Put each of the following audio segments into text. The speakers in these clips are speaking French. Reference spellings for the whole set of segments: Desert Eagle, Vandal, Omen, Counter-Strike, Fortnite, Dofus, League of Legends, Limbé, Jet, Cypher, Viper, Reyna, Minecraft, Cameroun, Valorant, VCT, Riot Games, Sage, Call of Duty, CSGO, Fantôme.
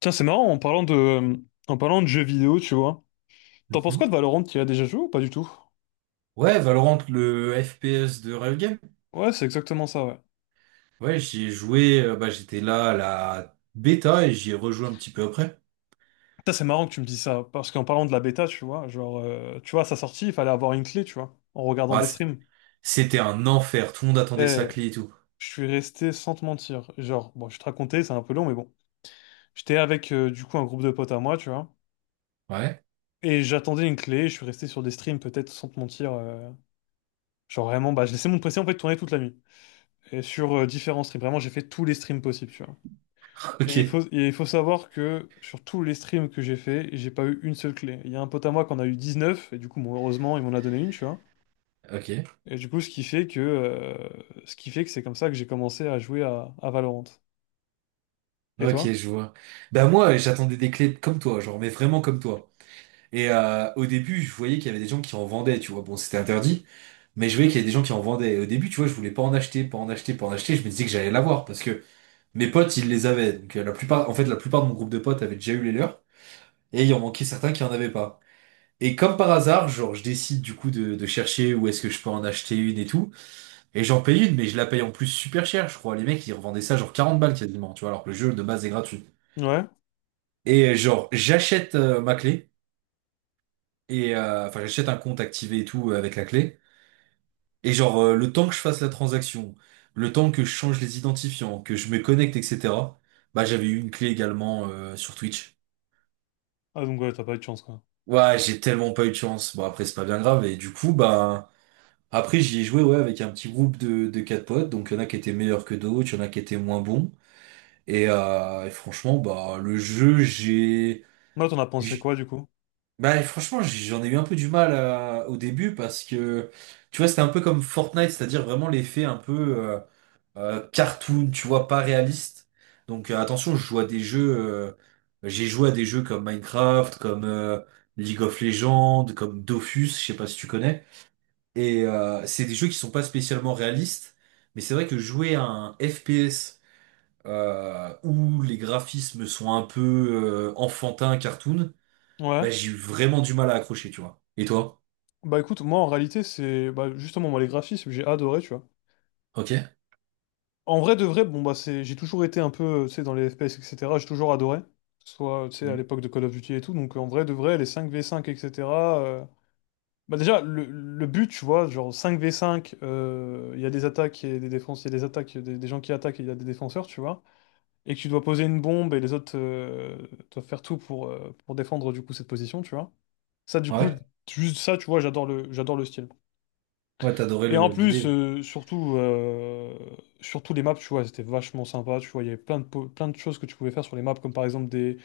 Tiens, c'est marrant, en parlant de jeux vidéo, tu vois. T'en penses quoi Mhm. de Valorant? Tu y as déjà joué ou pas du tout? Ouais, Valorant, le FPS de Riot Games. Ouais, c'est exactement ça, ouais. Ouais, j'y ai joué, bah, j'étais là à la bêta et j'y ai rejoué un petit peu après. Putain, c'est marrant que tu me dis ça, parce qu'en parlant de la bêta, tu vois, genre, tu vois, à sa sortie, il fallait avoir une clé, tu vois, en regardant Ouais, des streams. c'était un enfer, tout le monde attendait Et sa clé et tout. je suis resté sans te mentir. Genre, bon, je vais te raconter, c'est un peu long, mais bon. J'étais avec, du coup, un groupe de potes à moi, tu vois, Ouais, et j'attendais une clé, je suis resté sur des streams, peut-être, sans te mentir. Genre, vraiment, bah, je laissais mon PC, en fait, tourner toute la nuit. Et sur différents streams, vraiment, j'ai fait tous les streams possibles, tu vois. Ok, Et il faut savoir que sur tous les streams que j'ai fait, j'ai pas eu une seule clé. Il y a un pote à moi qu'on a eu 19 et du coup, bon, heureusement, il m'en a donné une, tu vois. ok, Et du coup, ce qui fait que, ce qui fait que c'est comme ça que j'ai commencé à jouer à Valorant. Et ok, toi? je vois. Bah moi, j'attendais des clés comme toi, genre, mais vraiment comme toi. Et au début, je voyais qu'il y avait des gens qui en vendaient, tu vois. Bon, c'était interdit, mais je voyais qu'il y avait des gens qui en vendaient. Et au début, tu vois, je voulais pas en acheter, pas en acheter, pas en acheter. Je me disais que j'allais l'avoir parce que mes potes, ils les avaient. Donc la plupart, en fait, la plupart de mon groupe de potes avait déjà eu les leurs. Et il en manquait certains qui en avaient pas. Et comme par hasard, genre, je décide du coup de chercher où est-ce que je peux en acheter une et tout. Et j'en paye une, mais je la paye en plus super cher, je crois. Les mecs, ils revendaient ça genre 40 balles quasiment, tu vois, alors que le jeu de base est gratuit. Ouais? Et genre, j'achète ma clé, et enfin, j'achète un compte activé et tout avec la clé. Et genre, le temps que je fasse la transaction, le temps que je change les identifiants, que je me connecte, etc., bah, j'avais eu une clé également sur Twitch. Ah, donc ouais, t'as pas eu de chance, quoi. Ouais, j'ai tellement pas eu de chance. Bon, après, c'est pas bien grave. Et du coup, bah. Après, j'y ai joué ouais, avec un petit groupe de 4 potes, donc il y en a qui étaient meilleurs que d'autres, il y en a qui étaient moins bons. Et franchement, bah le jeu, j'ai. Là, t'en as pensé j'- quoi, du coup? Bah franchement, j'en ai eu un peu du mal au début parce que tu vois, c'était un peu comme Fortnite, c'est-à-dire vraiment l'effet un peu cartoon, tu vois, pas réaliste. Donc attention, je joue à des jeux. J'ai joué à des jeux comme Minecraft, comme League of Legends, comme Dofus, je sais pas si tu connais. Et c'est des jeux qui sont pas spécialement réalistes, mais c'est vrai que jouer à un FPS où les graphismes sont un peu enfantins, cartoon, bah Ouais. j'ai eu vraiment du mal à accrocher, tu vois. Et toi? Bah écoute, moi, en réalité, c'est bah, justement, moi, les graphismes, j'ai adoré, tu vois. Ok. En vrai de vrai, bon bah c'est, j'ai toujours été un peu, tu sais, dans les FPS, etc. J'ai toujours adoré, que ce soit, tu sais, à Mm. l'époque de Call of Duty et tout. Donc en vrai de vrai, les 5v5, etc. euh, Bah déjà, le but, tu vois, genre 5v5, il y a des attaques et des défenses, il y a des attaques, il y a des gens qui attaquent et il y a des défenseurs, tu vois. Et que tu dois poser une bombe et les autres doivent faire tout pour défendre du coup cette position, tu vois. Ça, du coup, Ouais. juste ça, tu vois, j'adore le style. Ouais, t'adorais Et en plus, l'idée. surtout les maps, tu vois, c'était vachement sympa, tu vois, il y avait plein de choses que tu pouvais faire sur les maps, comme par exemple des,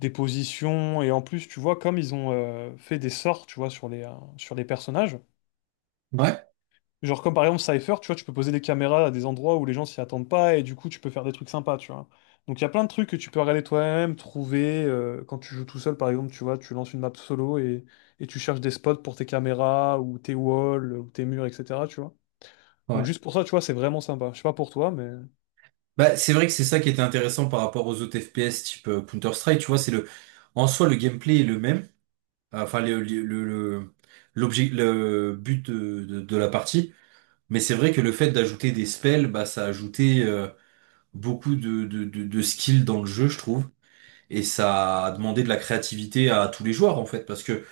des positions, et en plus, tu vois, comme ils ont fait des sorts, tu vois, sur les personnages, Ouais. genre comme par exemple Cypher, tu vois, tu peux poser des caméras à des endroits où les gens s'y attendent pas, et du coup, tu peux faire des trucs sympas, tu vois. Donc il y a plein de trucs que tu peux regarder toi-même, trouver, quand tu joues tout seul, par exemple, tu vois, tu lances une map solo, et tu cherches des spots pour tes caméras, ou tes walls, ou tes murs, etc., tu vois. Donc Ouais. juste pour ça, tu vois, c'est vraiment sympa. Je sais pas pour toi, mais. Bah c'est vrai que c'est ça qui était intéressant par rapport aux autres FPS type Counter-Strike, tu vois, c'est le en soi le gameplay est le même, enfin l'objet le but de la partie. Mais c'est vrai que le fait d'ajouter des spells, bah, ça a ajouté beaucoup de skills dans le jeu, je trouve. Et ça a demandé de la créativité à tous les joueurs, en fait, parce que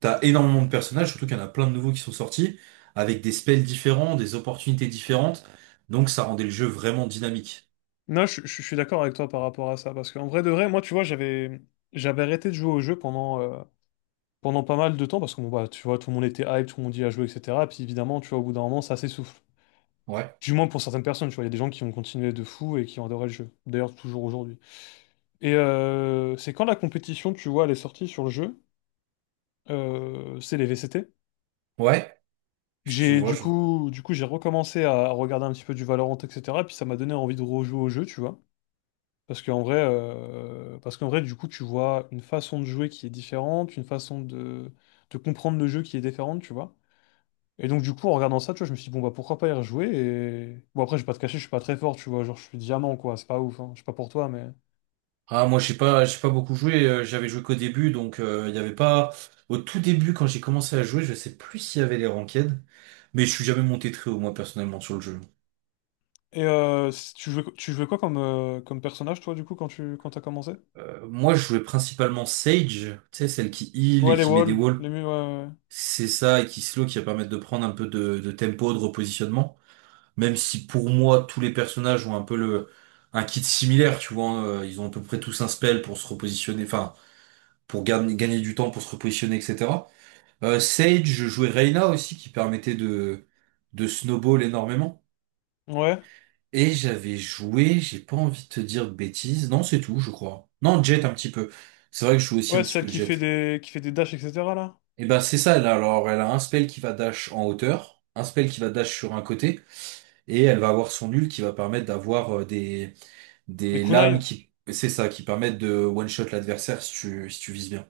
t'as énormément de personnages, surtout qu'il y en a plein de nouveaux qui sont sortis, avec des spells différents, des opportunités différentes. Donc ça rendait le jeu vraiment dynamique. Non, je suis d'accord avec toi par rapport à ça, parce qu'en vrai de vrai, moi, tu vois, j'avais arrêté de jouer au jeu pendant pas mal de temps, parce que, bon, bah, tu vois, tout le monde était hype, tout le monde y a joué, etc. Et puis évidemment, tu vois, au bout d'un moment, ça s'essouffle. Ouais, Du moins pour certaines personnes, tu vois, il y a des gens qui ont continué de fou et qui ont adoré le jeu. D'ailleurs, toujours aujourd'hui. C'est quand la compétition, tu vois, elle est sortie sur le jeu, c'est les VCT. Que ouais, je J'ai vois, je vois. Du coup, j'ai recommencé à regarder un petit peu du Valorant, etc. Puis ça m'a donné envie de rejouer au jeu, tu vois. Parce qu'en vrai, du coup, tu vois une façon de jouer qui est différente, une façon de comprendre le jeu qui est différente, tu vois. Et donc, du coup, en regardant ça, tu vois, je me suis dit, bon, bah, pourquoi pas y rejouer? Et bon, après, je vais pas te cacher, je suis pas très fort, tu vois. Genre, je suis diamant, quoi. C'est pas ouf, hein. Je sais pas pour toi, mais. Ah, moi, j'ai pas beaucoup joué, j'avais joué qu'au début, donc il y avait pas. Au tout début, quand j'ai commencé à jouer, je sais plus s'il y avait les ranked, mais je suis jamais monté très haut, moi, personnellement, sur le jeu. Tu jouais quoi comme personnage, toi, du coup, quand t'as commencé? Moi, je jouais principalement Sage, tu sais, celle qui heal Ouais, et les qui met des walls, walls. les murs, ouais. C'est ça, et qui slow, qui va permettre de prendre un peu de tempo, de repositionnement. Même si pour moi, tous les personnages ont un peu le, un kit similaire, tu vois. Hein, ils ont à peu près tous un spell pour se repositionner, enfin, pour gagner du temps, pour se repositionner, etc. Sage, je jouais Reyna aussi, qui permettait de snowball énormément. Ouais, ouais. Et j'avais joué, j'ai pas envie de te dire de bêtises. Non, c'est tout, je crois. Non, Jet un petit peu. C'est vrai que je joue aussi un Ouais, petit celle peu qui fait Jet. des, qui fait des dashs, etc., là. Et ben c'est ça, alors elle a un spell qui va dash en hauteur, un spell qui va dash sur un côté, et elle va avoir son nul qui va permettre d'avoir Des des lames kunai. qui, c'est ça, qui permettent de one-shot l'adversaire si si tu vises bien.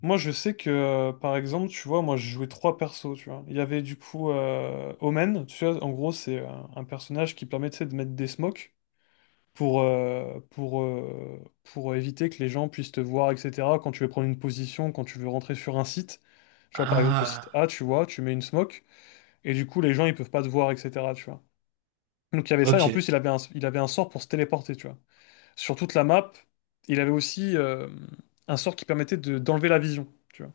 Moi, je sais que, par exemple, tu vois, moi, je jouais trois persos, tu vois. Il y avait du coup Omen, tu vois, en gros, c'est un personnage qui permet, tu sais, de mettre des smokes pour éviter que les gens puissent te voir, etc. Quand tu veux prendre une position, quand tu veux rentrer sur un site, tu vois, par exemple, le site A, Ah, tu vois, tu mets une smoke, et du coup, les gens, ils peuvent pas te voir, etc., tu vois. Donc, il y avait ça, et en ok. plus, il avait un sort pour se téléporter, tu vois. Sur toute la map, il avait aussi un sort qui permettait de, d'enlever la vision, tu vois.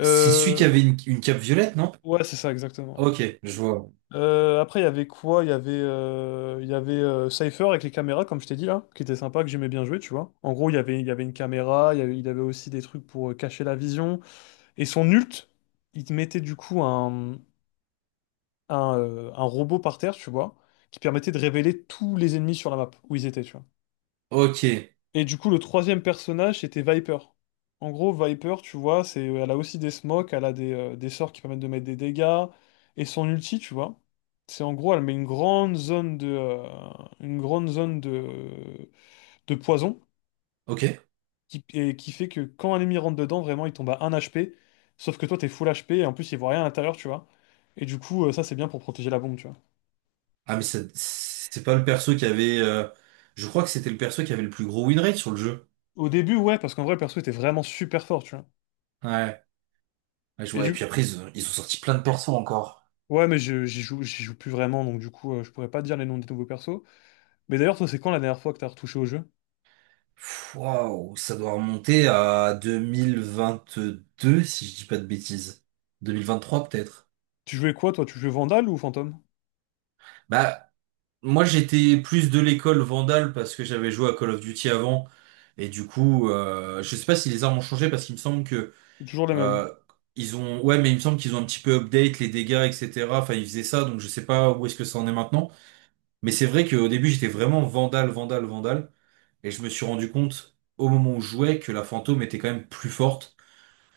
C'est celui qui Euh, avait une cape violette, non? Ouais, c'est ça, exactement, ouais. Ok, je vois. Après, il y avait quoi? Il y avait Cypher avec les caméras, comme je t'ai dit là, qui était sympa, que j'aimais bien jouer, tu vois. En gros, il y avait une caméra, il avait aussi des trucs pour cacher la vision. Et son ult, il te mettait du coup un robot par terre, tu vois, qui permettait de révéler tous les ennemis sur la map, où ils étaient, tu vois. Ok, Et du coup, le troisième personnage, c'était Viper. En gros, Viper, tu vois, c'est, elle a aussi des smokes, elle a des sorts qui permettent de mettre des dégâts. Et son ulti, tu vois, c'est en gros, elle met une grande zone de poison ok. Et qui fait que quand un ennemi rentre dedans, vraiment, il tombe à 1 HP. Sauf que toi, t'es full HP et en plus, il voit rien à l'intérieur, tu vois. Et du coup, ça, c'est bien pour protéger la bombe, tu vois. Ah mais c'est pas le perso qui avait, je crois que c'était le perso qui avait le plus gros win rate sur le jeu. Au début, ouais, parce qu'en vrai, le perso était vraiment super fort, tu vois. Ouais, ouais, je Et vois. Et du, puis après, ils ont sorti plein de persos encore. Ouais, mais j'y joue plus vraiment, donc du coup, je pourrais pas te dire les noms des nouveaux persos. Mais d'ailleurs, toi, c'est quand la dernière fois que t'as retouché au jeu? Pff, waouh, ça doit remonter à 2022 si je dis pas de bêtises. 2023 peut-être. Tu jouais quoi, toi? Tu jouais Vandal ou Fantôme? Bah, moi j'étais plus de l'école Vandal parce que j'avais joué à Call of Duty avant. Et du coup, je sais pas si les armes ont changé parce qu'il me semble que C'est toujours les mêmes. euh, ils ont. Ouais, mais il me semble qu'ils ont un petit peu update les dégâts, etc. Enfin, ils faisaient ça, donc je sais pas où est-ce que ça en est maintenant. Mais c'est vrai qu'au début, j'étais vraiment Vandal, Vandal, Vandal. Et je me suis rendu compte au moment où je jouais que la fantôme était quand même plus forte,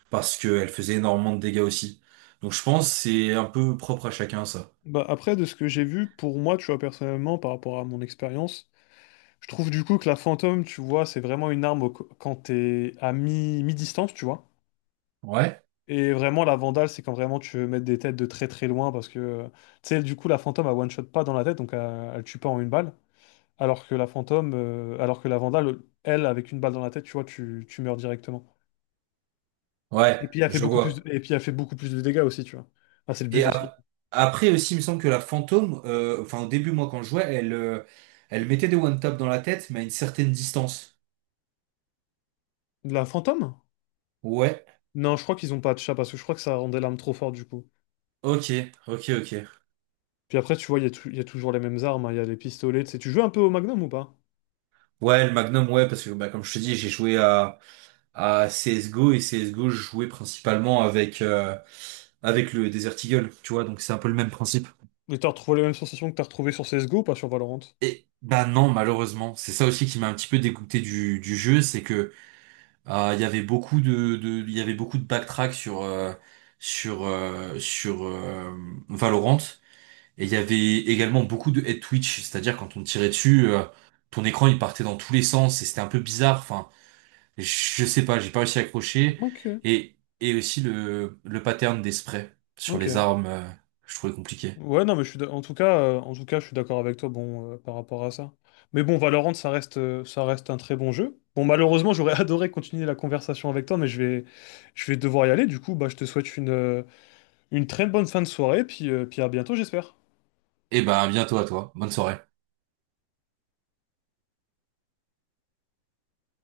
parce qu'elle faisait énormément de dégâts aussi. Donc je pense que c'est un peu propre à chacun ça. Bah, après, de ce que j'ai vu, pour moi, tu vois, personnellement, par rapport à mon expérience, je trouve du coup que la Fantôme, tu vois, c'est vraiment une arme quand t'es à mi-distance, tu vois. Ouais, Et vraiment, la Vandal, c'est quand vraiment tu veux mettre des têtes de très très loin, parce que, tu sais, du coup, la Fantôme, elle one-shot pas dans la tête, donc elle tue pas en une balle. Alors que la Vandale, elle, avec une balle dans la tête, tu vois, tu meurs directement. ouais, Et puis elle fait je beaucoup plus, vois. et puis elle fait beaucoup plus de dégâts aussi, tu vois. Ah, c'est le Et but aussi. Après aussi, il me semble que la fantôme, enfin au début moi quand je jouais, elle, elle mettait des one tap dans la tête, mais à une certaine distance. De la fantôme? Ouais, Non, je crois qu'ils ont pas de chat parce que je crois que ça rendait l'arme trop forte du coup. ok, ok. Puis après, tu vois, il y a toujours les mêmes armes, hein, il y a les pistolets, tu sais. Tu joues un peu au Magnum ou pas? Ouais, le Magnum, ouais, parce que bah, comme je te dis, j'ai joué à CSGO et CSGO, je jouais principalement avec, avec le Desert Eagle, tu vois, donc c'est un peu le même principe. Et t'as retrouvé les mêmes sensations que t'as retrouvées sur CSGO, pas sur Valorant? Et bah non, malheureusement, c'est ça aussi qui m'a un petit peu dégoûté du jeu, c'est que il y avait beaucoup de il y avait beaucoup de backtrack sur sur euh, sur euh, Valorant et il y avait également beaucoup de head twitch, c'est-à-dire quand on tirait dessus, ton écran il partait dans tous les sens et c'était un peu bizarre. Enfin, je sais pas, j'ai pas réussi à accrocher Ok, et aussi le pattern des sprays sur les ok. armes, je trouvais compliqué. Ouais, non, mais je suis en tout cas, je suis d'accord avec toi, bon, par rapport à ça. Mais bon, Valorant, ça reste un très bon jeu. Bon, malheureusement, j'aurais adoré continuer la conversation avec toi, mais je vais devoir y aller. Du coup, bah, je te souhaite une très bonne fin de soirée, puis à bientôt, j'espère. Et bah à bientôt à toi, bonne soirée.